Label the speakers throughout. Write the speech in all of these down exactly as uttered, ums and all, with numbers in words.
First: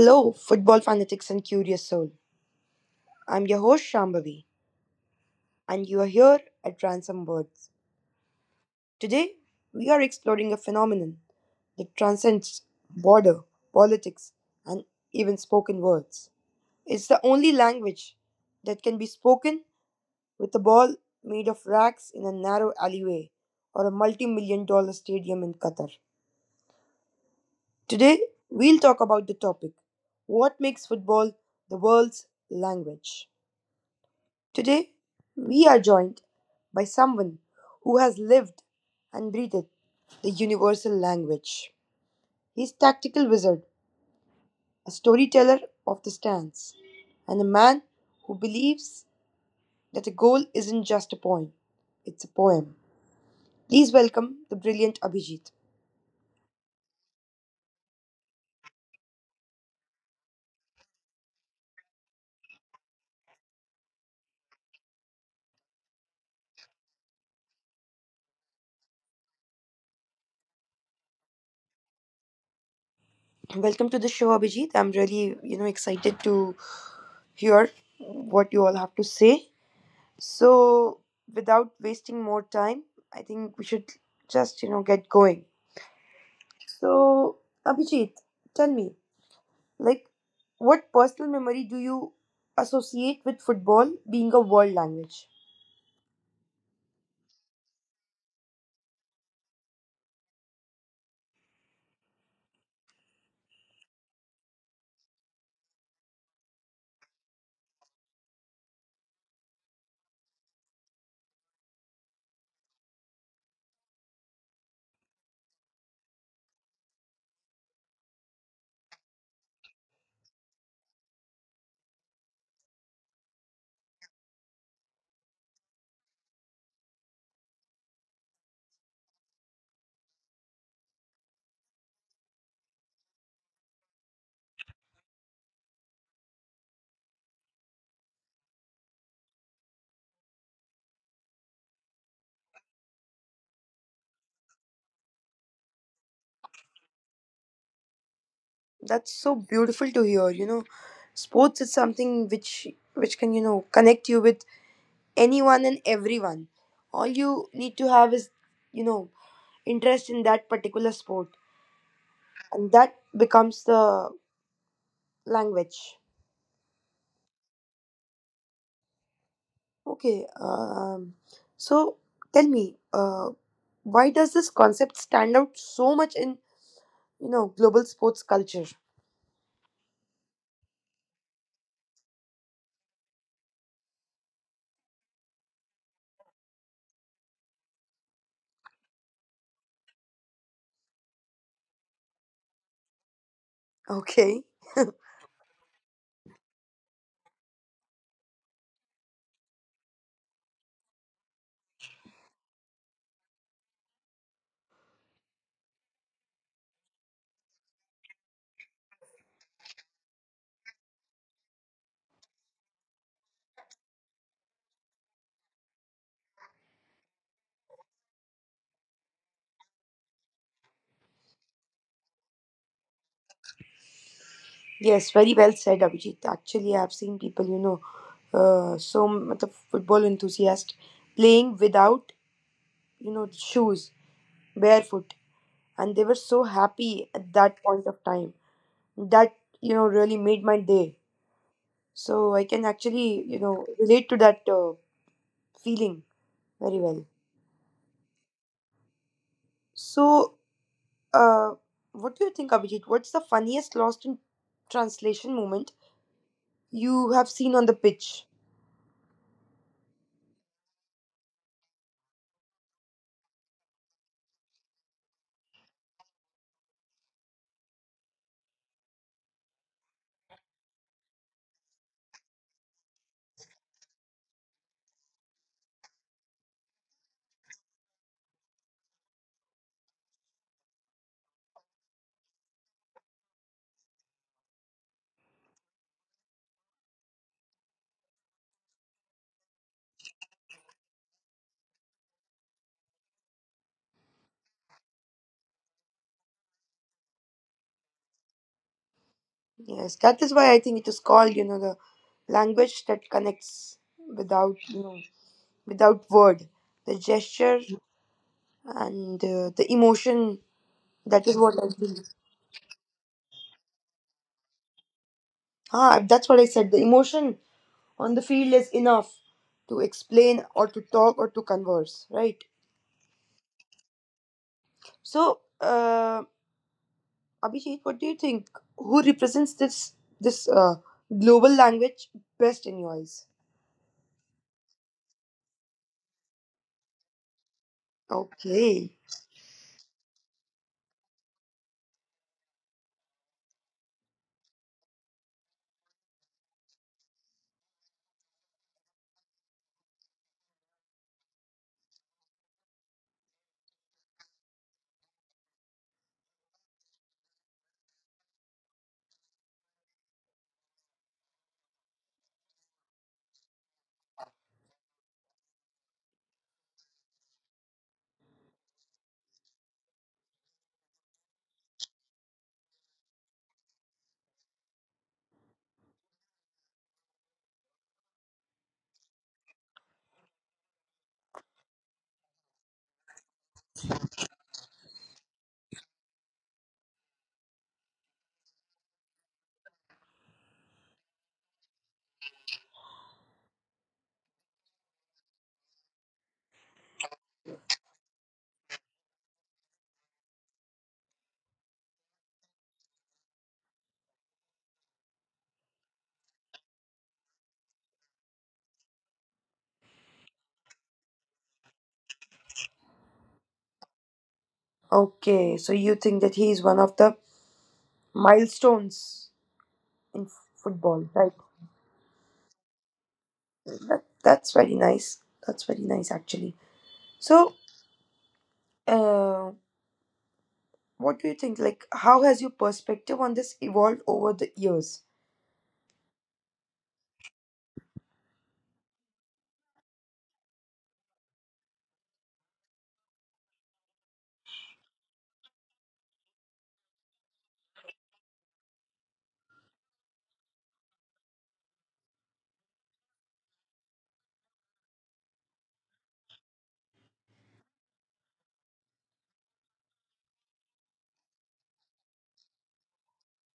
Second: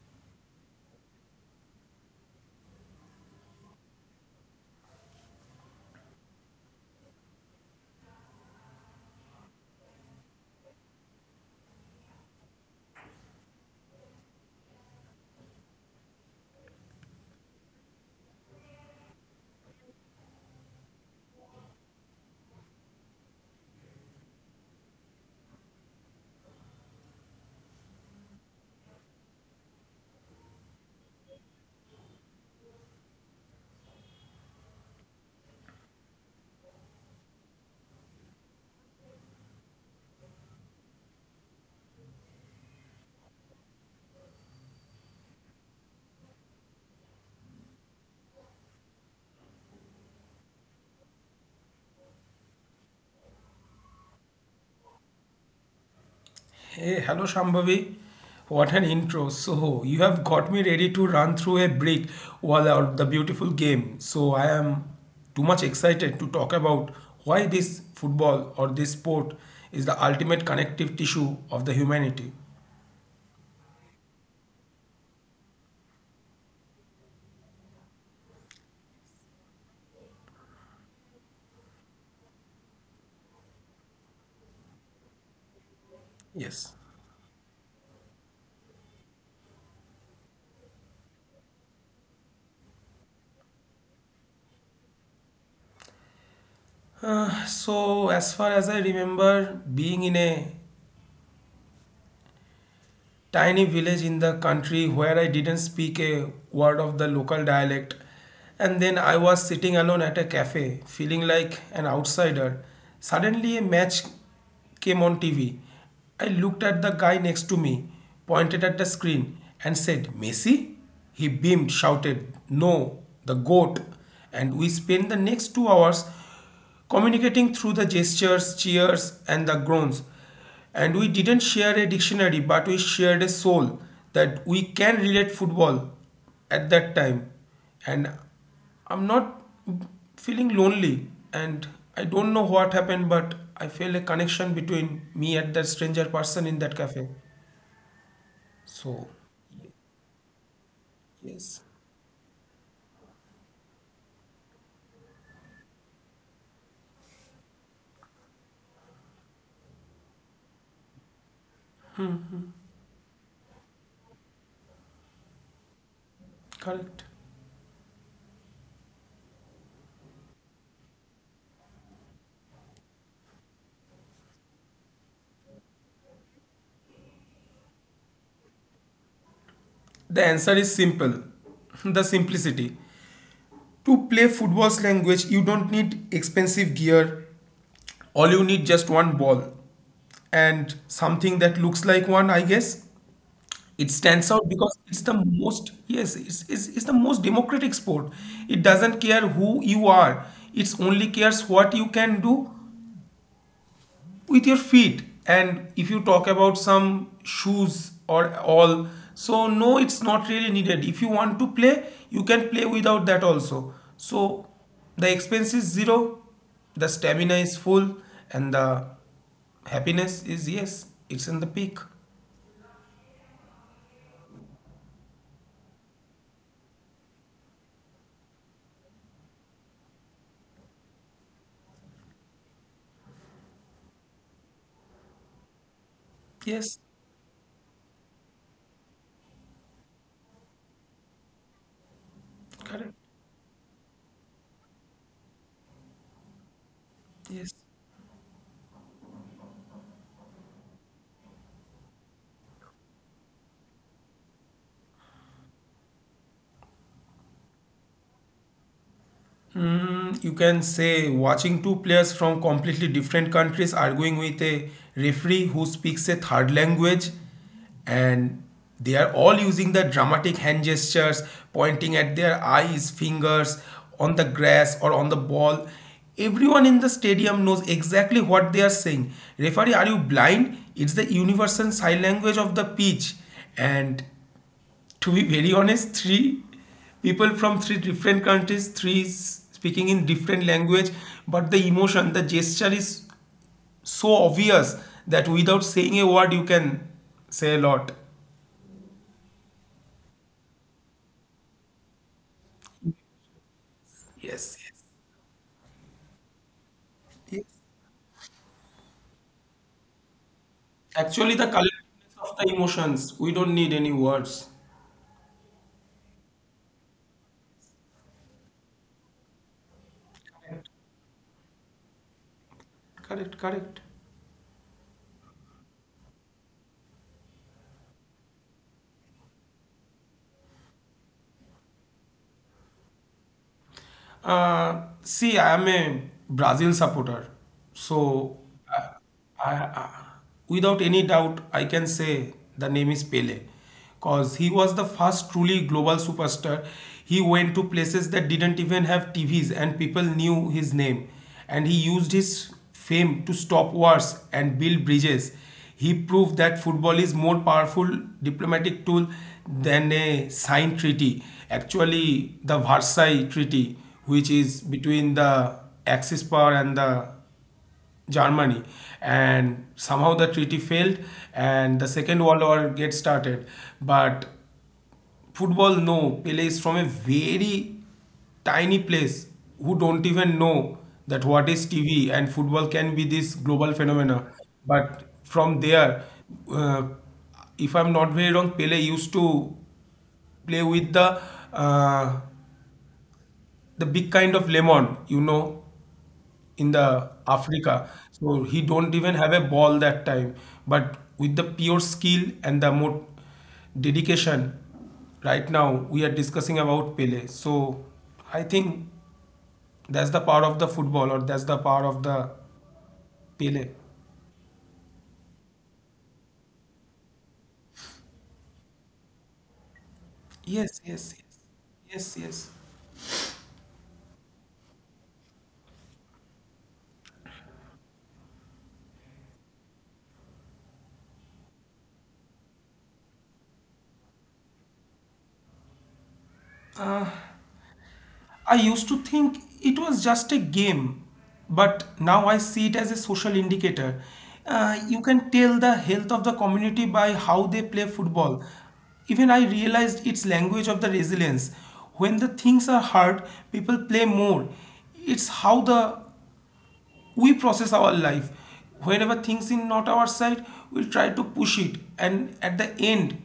Speaker 1: Hello, football fanatics and curious soul. I'm your host Shambhavi, and you are here at Ransom Words. Today, we are exploring a phenomenon that transcends border, politics, and even spoken words. It's the only language that can be spoken with a ball made of rags in a narrow alleyway or a multi million dollar stadium in Qatar. Today, we'll talk about the topic what makes football the world's language? Today, we are joined by someone who has lived and breathed the universal language. He's tactical wizard, a storyteller of the stands, and a man who believes that a goal isn't just a point, it's a poem. Please welcome the brilliant Abhijit.
Speaker 2: Hey, hello Shambhavi. What an intro. So, you have got me ready to run through a brick wall out the beautiful game. So, I am too much excited to talk about why this football or this sport is the ultimate connective tissue of the humanity.
Speaker 1: Welcome to the show, Abhijit. I'm really, you know, excited to hear what you all have to say. So, without wasting more time, I think we should just, you know, get going.
Speaker 2: Yes.
Speaker 1: So, Abhijit, tell me, like, what personal memory do you associate with football being a world language?
Speaker 2: So, as far as I remember, being in a tiny village in the country where I didn't speak a word of the local dialect. And then I was sitting alone at a cafe, feeling like an outsider. Suddenly, a match came on T V. I looked at the guy next to me, pointed at the screen, and said, Messi? He beamed, shouted, No, the goat. And we spent the next two hours communicating through the gestures, cheers, and the groans. And we didn't share a dictionary, but we shared a soul that we can relate football at that time. And I'm not feeling lonely. And I don't know what happened, but I felt a connection between me and that stranger person in that cafe.
Speaker 1: That's
Speaker 2: So,
Speaker 1: so beautiful to hear. You know, sports is
Speaker 2: yes,
Speaker 1: something which which can you know connect you with anyone and everyone. All you need to have is you know interest in that particular sport, and that becomes the language.
Speaker 2: correct.
Speaker 1: Okay. Um, so tell me, uh, why does this concept stand out so much in you know, global sports culture.
Speaker 2: The answer is simple the simplicity. To play football's language, you don't need expensive gear. All you need just one ball and something that looks like one, I guess.
Speaker 1: Okay.
Speaker 2: It stands out because it's the most, yes, it's, it's, it's the most democratic sport. It doesn't care who you are, it only cares what you can do with your feet. And if you talk about some shoes or all, so no, it's not really needed. If you want to play, you can play without that also. So the expense is zero, the stamina is full, and the happiness is yes, it's in the peak.
Speaker 1: Yes, very well said, Abhijit. Actually, I've seen people, you know, uh, so matlab, football enthusiasts playing without, you know, shoes, barefoot, and they were so happy
Speaker 2: Yes,
Speaker 1: at that point of time. That you know really made my day. So I can actually, you
Speaker 2: correct.
Speaker 1: know, relate to that uh, feeling very well.
Speaker 2: Yes.
Speaker 1: So, uh, what do you think, Abhijit? What's the funniest lost in translation moment you have seen on the pitch?
Speaker 2: You can say watching two players from completely different countries arguing with a referee who speaks a third language and they are all using the dramatic hand gestures, pointing at their eyes, fingers on the grass or on the ball. Everyone in the stadium knows exactly what they are saying. Referee, are you blind? It's the universal sign language of the pitch. And to be very honest, three people from three different countries, three is speaking in different language, but the emotion, the gesture is so obvious that without saying a word, you can say a lot.
Speaker 1: Yes, that is why I think it is called, you know, the language that connects without,
Speaker 2: Yes,
Speaker 1: you know,
Speaker 2: yes,
Speaker 1: without word, the gesture
Speaker 2: yes.
Speaker 1: and uh, the emotion. That is
Speaker 2: Actually,
Speaker 1: what
Speaker 2: the
Speaker 1: I
Speaker 2: color
Speaker 1: think.
Speaker 2: of the emotions, we don't need any words.
Speaker 1: Ah, that's what I said. The emotion on the field is enough to explain or to talk or to converse, right?
Speaker 2: Correct, correct.
Speaker 1: So, uh, Abhishek, what do you think? Who represents this this uh, global language best in your eyes?
Speaker 2: Uh, see, I am a Brazil supporter, so
Speaker 1: Okay.
Speaker 2: uh, I, I, without any doubt, I can say the name is Pele, because he was the first truly global superstar. He went to places that didn't even have T Vs, and people knew his name, and he used his fame to stop wars and build bridges. He proved that football is more powerful diplomatic tool than a signed treaty. Actually, the Versailles Treaty, which is between the Axis power and the Germany, and somehow the treaty failed, and the Second World War gets started. But football no Pele is from a very tiny place who don't even know that what is T V and football can be this global phenomena but from there, uh, if I'm not very wrong Pele used to play with the uh, the big kind of lemon you know in the Africa. So he don't even have a ball that time. But with the pure skill and the more dedication, right now we are discussing about Pele. So I think that's the power of the football or that's the power of the Pele.
Speaker 1: Okay, so you think that he is one of the milestones in
Speaker 2: Yes,
Speaker 1: football,
Speaker 2: yes,
Speaker 1: right?
Speaker 2: yes. Yes, yes.
Speaker 1: That, that's very nice. That's very nice, actually. So, uh, what do you think? Like, how has your perspective on this evolved over the years?
Speaker 2: I used to think it was just a game, but now I see it as a social indicator. Uh, you can tell the health of the community by how they play football. Even I realized its language of the resilience. When the things are hard, people play more. It's how the we process our life whenever things in not our side we try to push it and at the end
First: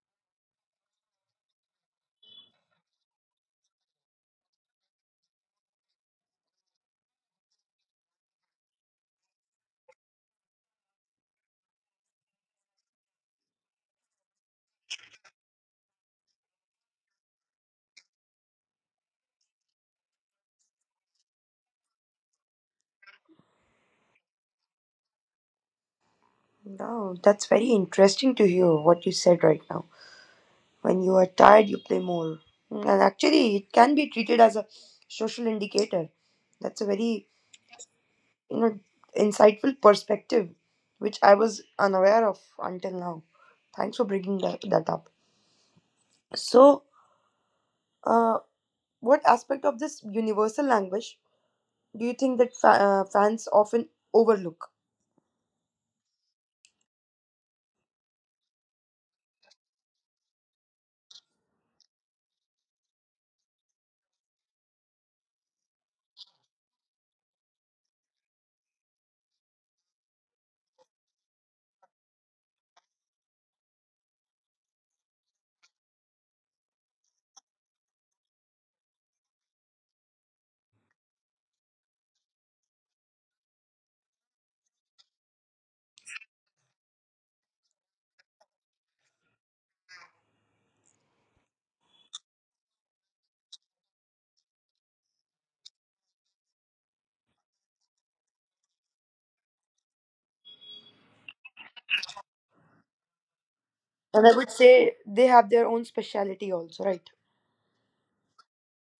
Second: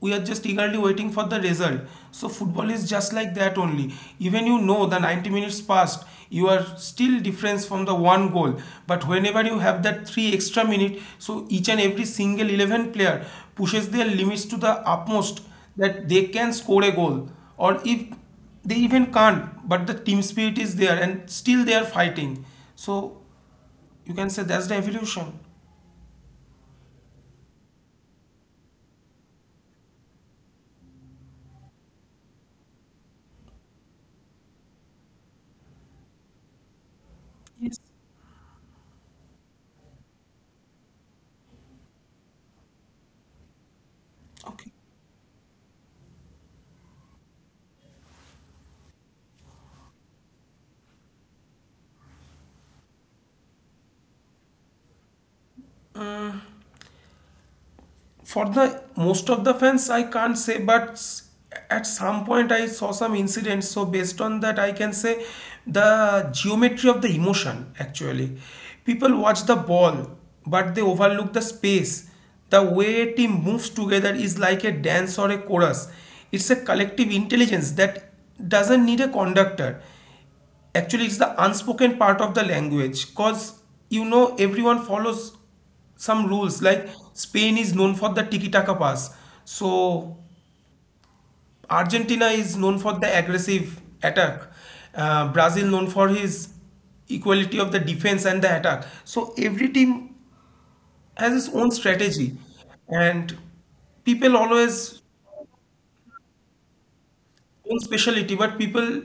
Speaker 2: we are just eagerly waiting for the result, so football is just like that only. Even you know the ninety minutes passed, you are still difference from the one goal, but whenever you have that three extra minute, so each and every single eleven player pushes their limits to the utmost that they can score a goal, or if they even can't, but the team spirit is there and still they are fighting. So you can say that's the evolution.
Speaker 1: Now, that's very interesting to hear what you said right now. When you are tired, you play more. Mm. And actually, it can be treated as a social indicator. That's a very, you know, insightful perspective, which I was unaware of until now. Thanks for bringing that,
Speaker 2: Okay.
Speaker 1: that up. So, Uh, what aspect of this universal language do you think that fa- uh, fans often overlook?
Speaker 2: For the most of the fans, I can't say, but s- at some point I saw some incidents. So based on that, I can say the geometry of the emotion actually. People watch the ball, but they overlook the space. The way a team moves together is like a dance or a chorus. It's a collective intelligence that doesn't need a conductor. Actually, it's the unspoken part of the language because you know everyone follows some rules. Like Spain is known for the tiki taka pass, so Argentina is known for the aggressive attack, uh, Brazil known for his equality of the defense and the attack. So every team has its own strategy, and
Speaker 1: And
Speaker 2: people
Speaker 1: I would
Speaker 2: always
Speaker 1: say they have their own speciality also, right?
Speaker 2: own specialty, but people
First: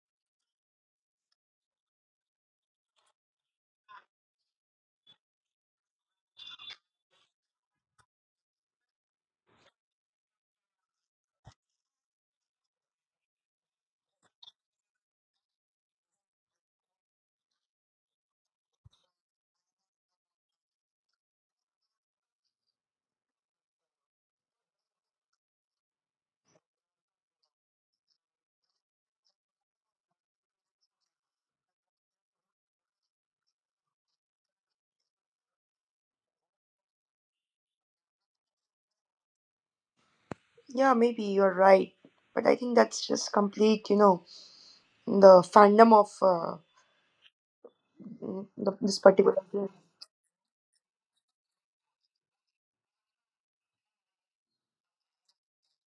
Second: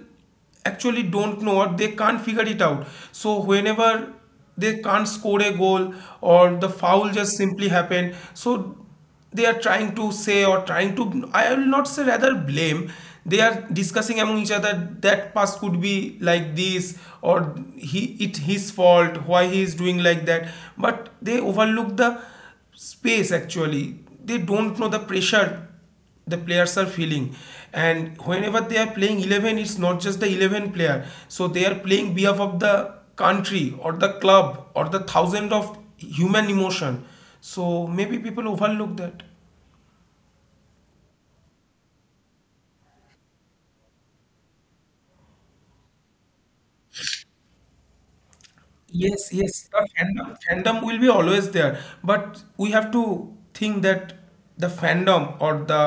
Speaker 2: actually don't know or they can't figure it out. So whenever they can't score a goal or the foul just simply happened, so they are trying to say or trying to, I will not say rather blame. They are discussing among each other that pass could be like this or he it his fault why he is doing like that. But they overlook the space actually. They don't know the pressure the players are feeling, and whenever they are playing eleven, it's not just the eleven player, so they are playing behalf of the country or the club or the thousand of human emotion, so maybe people overlook that.
Speaker 1: Yeah, maybe you're right. But I think that's just complete, you know, the fandom of uh, mm, the, this
Speaker 2: Yes,
Speaker 1: particular game.
Speaker 2: yes, the fandom fandom will be always there, but we have to think that the fandom or the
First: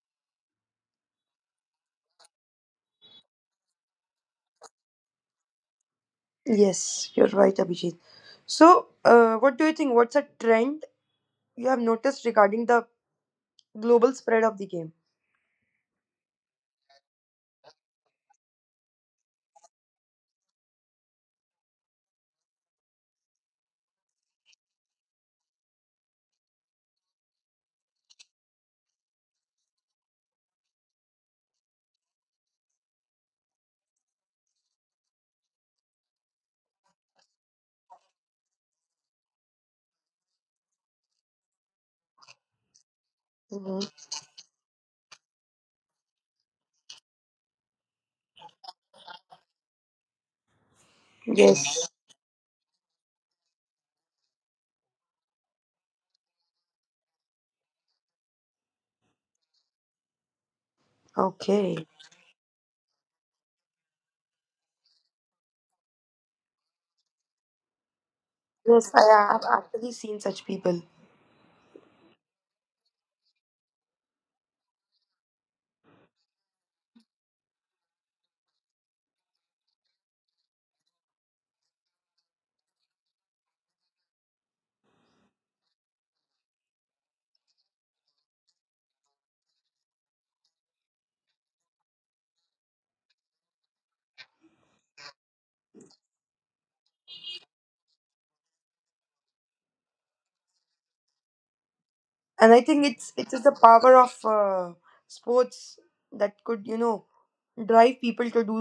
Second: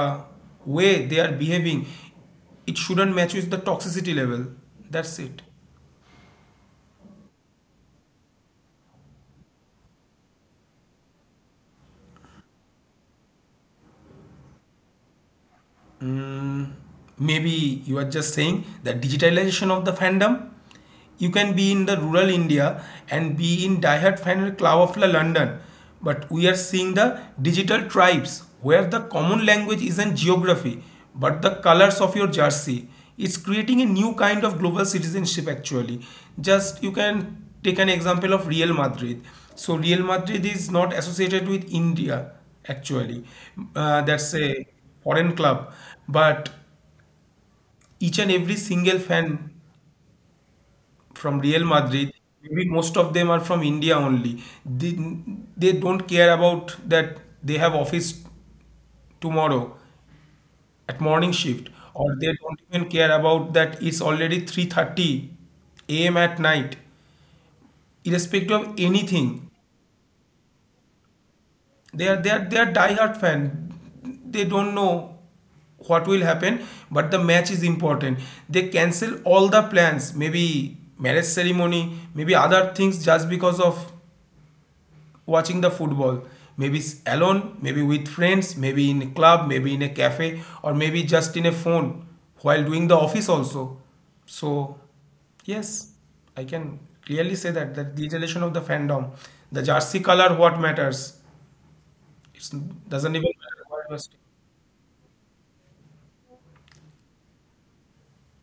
Speaker 2: way they are behaving, it shouldn't match with the toxicity level. That's it.
Speaker 1: Yes, you're right, Abhijit. So, uh, what do you think? What's a trend you have noticed regarding the global spread of the game?
Speaker 2: Mm, maybe you are just saying the digitalization of the fandom. You can be in the rural India and be in Diehard fan of Cloudflare London, but we are seeing the digital tribes where the common language isn't geography but the colors of your jersey. It's creating a new kind of global citizenship actually. Just you can take an example of Real Madrid. So Real Madrid is not associated with India actually.
Speaker 1: Hmm.
Speaker 2: Uh, that's a foreign club, but each and every single fan from Real
Speaker 1: Yes.
Speaker 2: Madrid. Maybe most of them are from India only. They, they don't care about that they have office tomorrow at morning shift,
Speaker 1: Okay.
Speaker 2: or they don't even care about that it's already three thirty a m at night, irrespective of
Speaker 1: Yes, I have
Speaker 2: anything.
Speaker 1: actually seen such people.
Speaker 2: They are they are they are diehard fan. They don't know what will happen, but the match is important. They cancel all the plans, maybe marriage ceremony, maybe other things, just because of watching the football, maybe alone, maybe with friends, maybe in a club, maybe in a cafe, or maybe just in a phone while doing the office also. So yes, I can clearly say that the degeneration of the fandom, the jersey color what matters.
Speaker 1: And I think it's
Speaker 2: It
Speaker 1: it
Speaker 2: doesn't
Speaker 1: is
Speaker 2: even
Speaker 1: the
Speaker 2: matter
Speaker 1: power
Speaker 2: what
Speaker 1: of
Speaker 2: was,
Speaker 1: uh, sports that could you know drive people to do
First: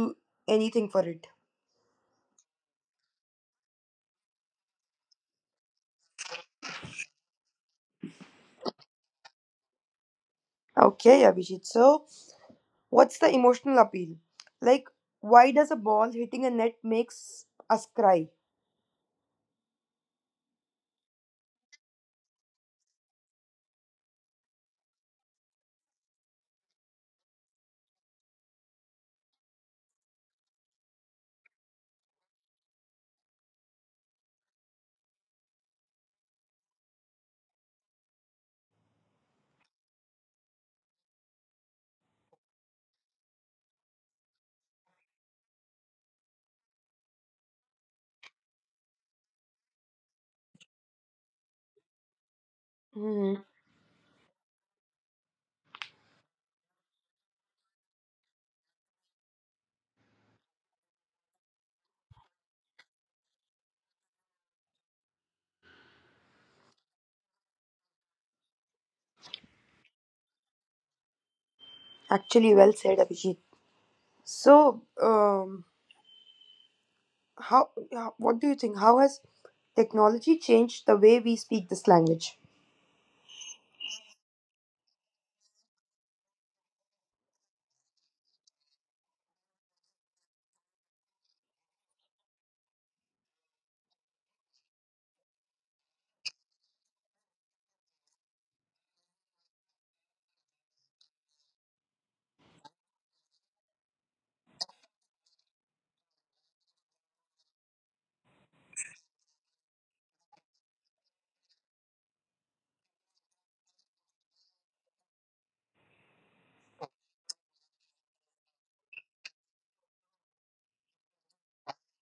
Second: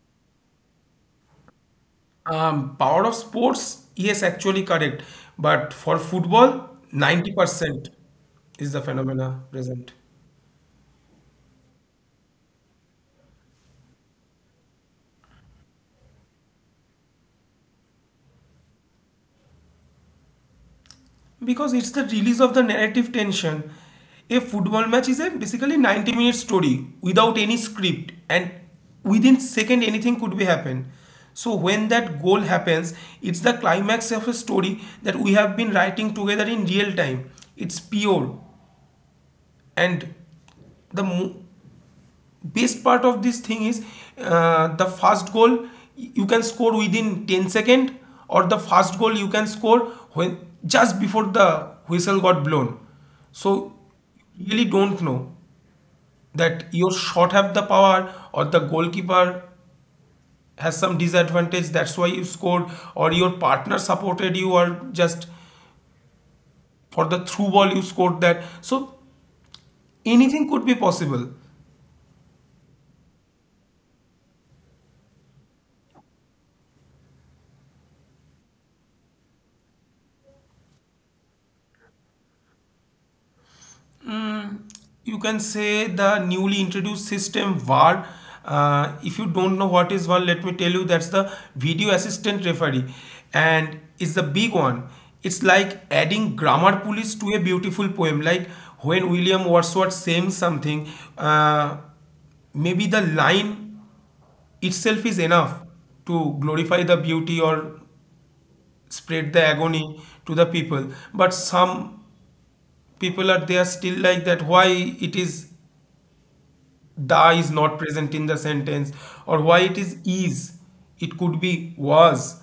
Speaker 1: anything for it.
Speaker 2: um power of sports, yes actually correct, but for football ninety percent is the phenomena present.
Speaker 1: Okay, Abhijit. So what's the emotional appeal, like, why does a ball hitting a net makes us cry?
Speaker 2: Because it's the release of the narrative tension. A football match is a basically ninety minute story without any script, and within second anything could be happen. So when that goal happens, it's the climax of a story that we have been writing together in real time. It's pure. And the mo- best part of this thing is, uh, the fast goal you can score within ten seconds, or the fast goal you can score when just before the whistle got blown, so
Speaker 1: Hmm.
Speaker 2: you really don't know that your shot have the power or the goalkeeper has some disadvantage that's why you scored, or your partner supported you, or just for the through ball you scored that. So anything could be possible.
Speaker 1: Actually well said, Abhijit. So, um how how- what do you think, how has technology changed the way we speak this language?
Speaker 2: You can say the newly introduced system VAR. Uh, if you don't know what is VAR, let me tell you that's the video assistant referee, and it's the big one. It's like adding grammar police to a beautiful poem. Like when William Wordsworth saying something, uh, maybe the line itself is enough to glorify the beauty or spread the agony to the people, but some people are there still like that, why it is the is not present in the sentence, or why it is is it could be was.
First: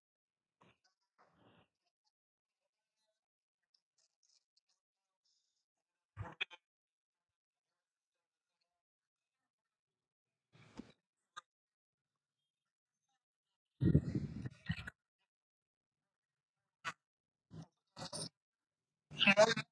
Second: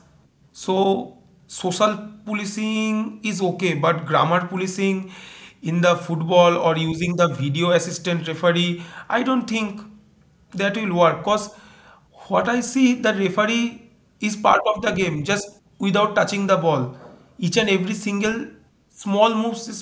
Speaker 2: So social policing is okay, but grammar policing in the football or using the video assistant referee, I don't think that will work, because what I see, the referee is part of the game just without touching the ball. Each and every single small moves is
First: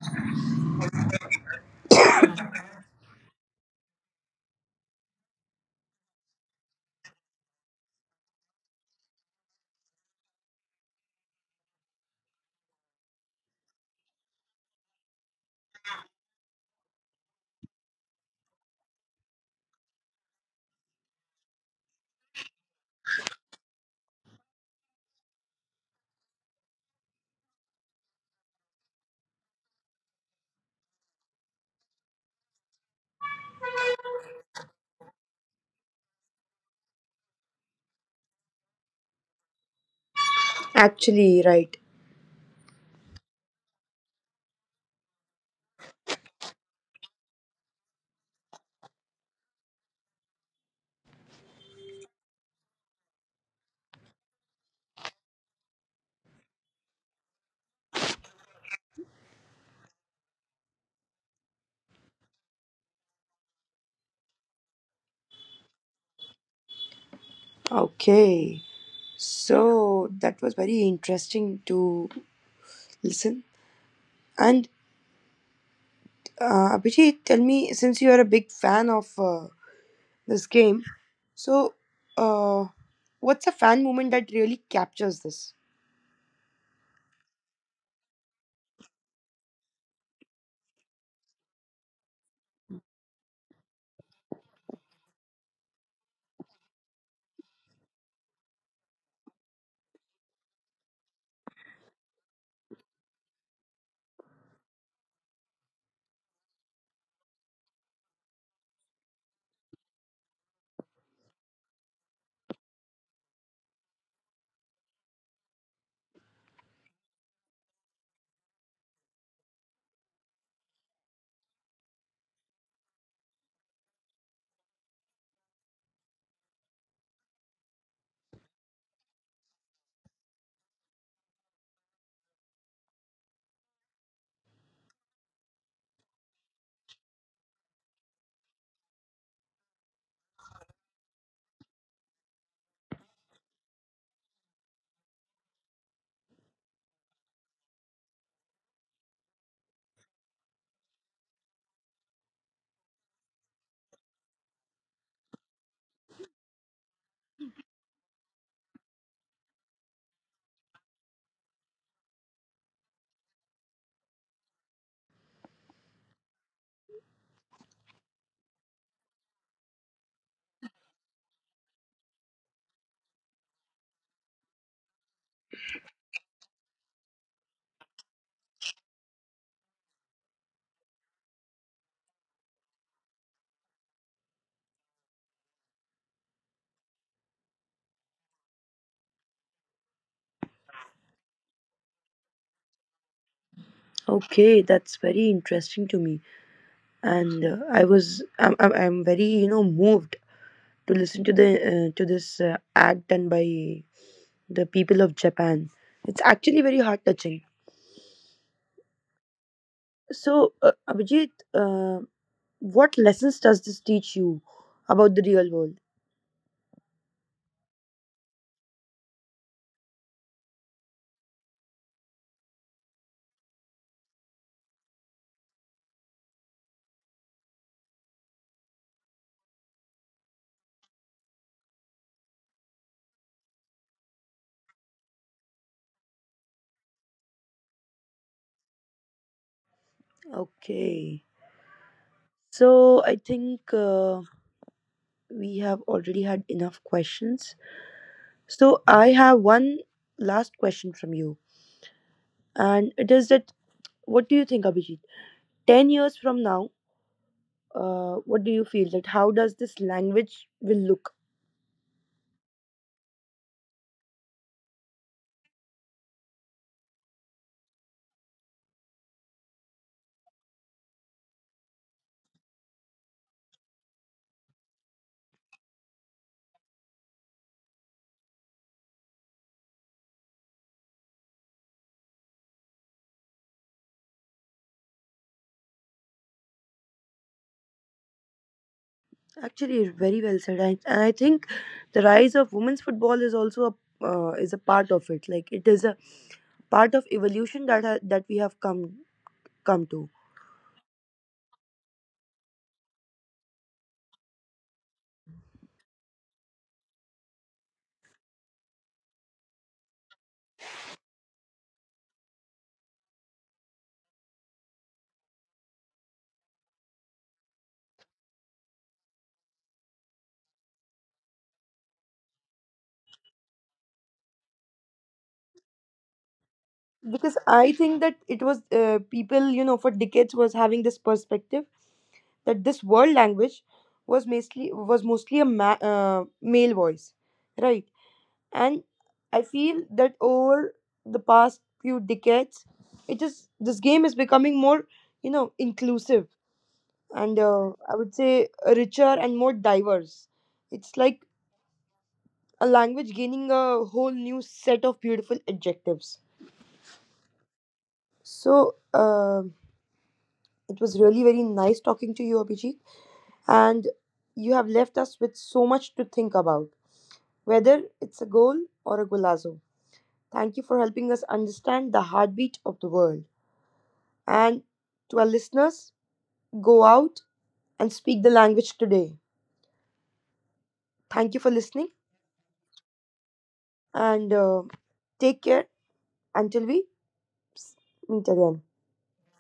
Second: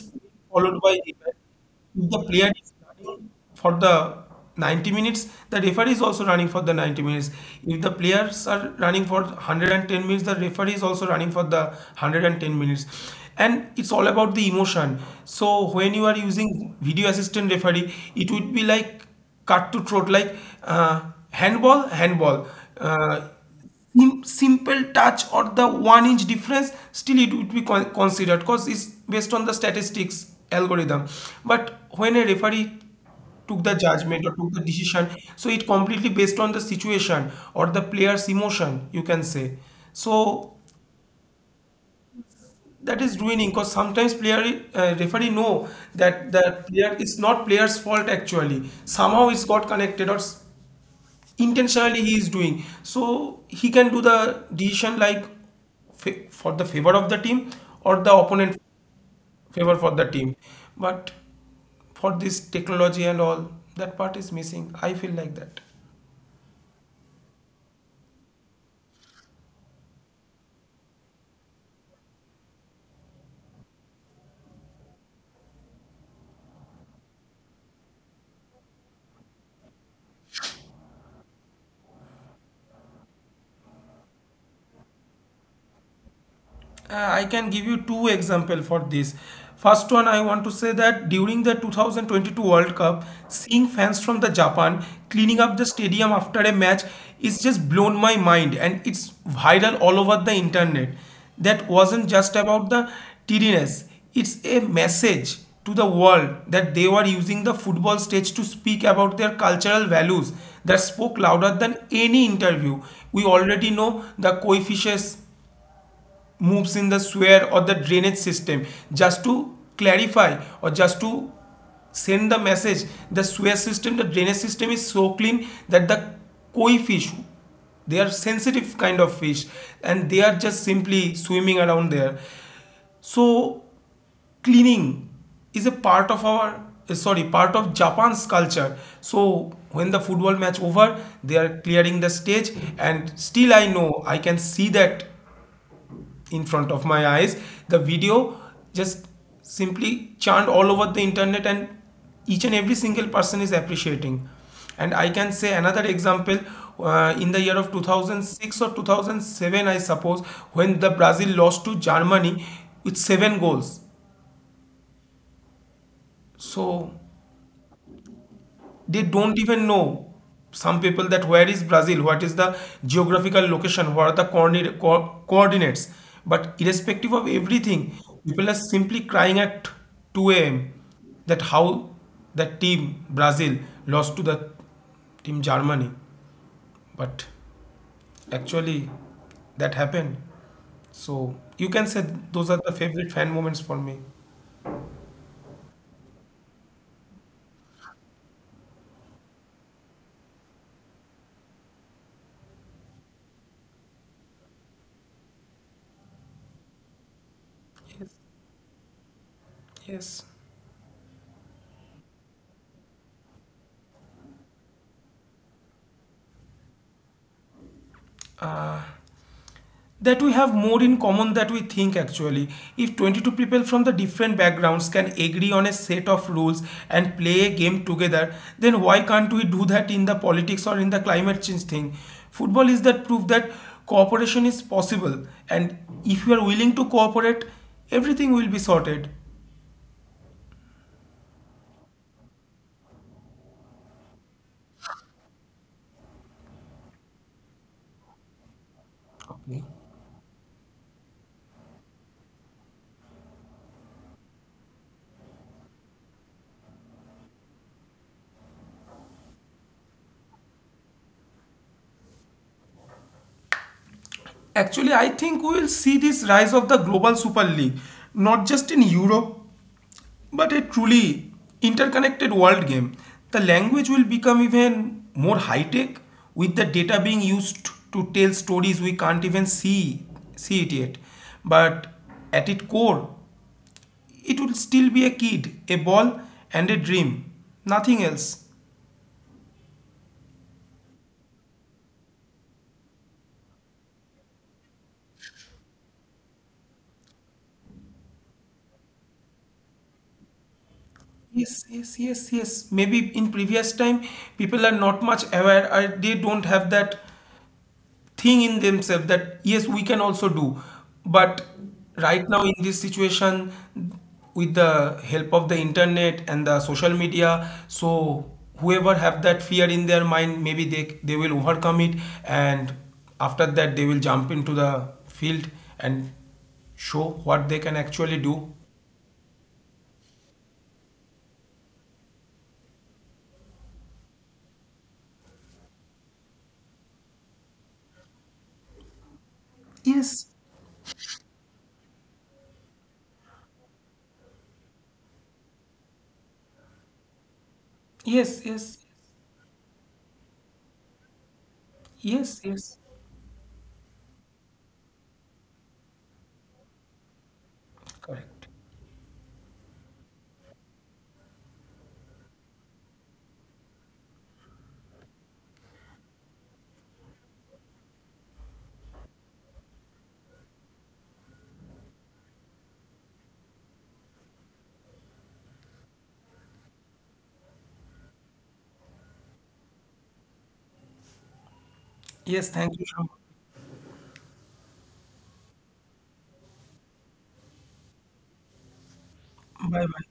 Speaker 2: followed by him. If the player is running for the ninety minutes, the referee is also running for the ninety minutes. If the players are running for one hundred ten minutes, the referee is also running for the one hundred ten minutes. And it's all about the emotion. So when you are using video assistant referee, it would be like cut to throat, like uh, handball, handball. Uh, sim- Simple touch or the one inch difference, still it would be con- considered because it's based on the statistics algorithm. But when a referee took the judgment or took the decision, so it completely based on the situation or the player's emotion, you can say. So
Speaker 1: Actually, right.
Speaker 2: that is ruining because sometimes player uh, referee know that the player, it's not player's fault, actually somehow it's got connected or s- intentionally he is doing, so he can do the decision like fa for the favor of the team or the opponent, favor for the team. But for this technology and all, that part is missing, I feel like that.
Speaker 1: Okay, so that was very interesting to listen, and uh, Abhijit, tell me, since you are a big fan of uh, this game, so uh, what's a fan moment that really captures this?
Speaker 2: Uh, I can give you two example for this. First one, I want to say that during the twenty twenty-two World Cup, seeing fans from the Japan cleaning up the stadium after a match is just blown my mind, and it's viral all over the internet. That wasn't just about the tediness; it's a message to the world that they were using the football stage to speak about their cultural values that spoke louder than any interview. We already know the coefficients moves in the sewer or the drainage system just to clarify or just to send the message. The sewer system, the drainage system is so clean that the koi fish, they are sensitive kind of fish, and they are just simply swimming around there. So cleaning is a part of our uh, sorry, part of Japan's culture. So when the football match over, they are clearing the stage, and still I know I can see that in front of my eyes. The video just simply churned all over the internet, and each and every single person is appreciating. And I can say another example. Uh, in the year of two thousand six or two thousand seven I suppose, when the Brazil lost to Germany with seven goals. So they don't even know, some people, that where is Brazil, what is the geographical location, what are the coordinate, co- coordinates. But irrespective of everything, people are simply crying at two a m that how the team Brazil lost to the team Germany. But actually, that happened. So you can say those are the favorite fan moments for me.
Speaker 1: Okay, that's very interesting to me, and uh, I was I'm, I'm I'm very you know moved to listen to the uh, to this uh, act done by the people of Japan. It's actually very heart
Speaker 2: Yes.
Speaker 1: touching.
Speaker 2: Yes.
Speaker 1: So, uh, Abhijit, uh, what lessons does this teach you about the real world?
Speaker 2: That we have more in common than we think actually. If twenty-two people from the different backgrounds can agree on a set of rules and play a game together, then why can't we do that in the politics or in the climate change thing? Football is that proof that cooperation is possible, and if you are willing to cooperate, everything will be sorted.
Speaker 1: Okay. So I think uh, we have already had enough questions.
Speaker 2: Okay.
Speaker 1: So I have one last question from you, and it is that what do you think, Abhijit? Ten years from now, uh, what do you feel, that how does this language will look?
Speaker 2: Actually, I think we will see this rise of the global super league, not just in Europe, but a truly interconnected world game. The language will become even more high tech, with the data being used to tell stories we can't even see see it yet. But at its core, it will still be a kid, a ball and a dream. Nothing else.
Speaker 1: Actually, very well said, I, and I think the rise of women's football is also a uh, is a part of it. Like it is a part of evolution that ha- that we have come come to.
Speaker 2: Yes, yes, yes, yes. Maybe in previous time people are not much aware or they don't have that thing in themselves that yes we can also do. But right now in this situation, with the help of the internet and the social media, so whoever have that fear in their mind, maybe they they will overcome it, and after that they will jump into the field and show what they can
Speaker 1: Because
Speaker 2: actually do.
Speaker 1: I think that it was uh, people, you know, for decades was having this perspective that this world language was mostly was mostly a ma- uh, male voice, right? And I
Speaker 2: Yes,
Speaker 1: feel that over the past few decades, it is, this game is becoming more, you know, inclusive, and uh,
Speaker 2: yes,
Speaker 1: I
Speaker 2: yes,
Speaker 1: would say richer and more diverse. It's like
Speaker 2: yes, yes.
Speaker 1: a language gaining a whole new set of beautiful adjectives.
Speaker 2: Correct.
Speaker 1: So, um it was really very nice talking to you, Abhijit, and you have left us with so much to think about, whether it's a goal or a golazo. Thank you for helping us understand the heartbeat of the world. And to our listeners, go out and speak the language today. Thank you for
Speaker 2: Yes,
Speaker 1: listening
Speaker 2: thank you, Sham.
Speaker 1: and uh, take care until we meet again.
Speaker 2: Bye bye.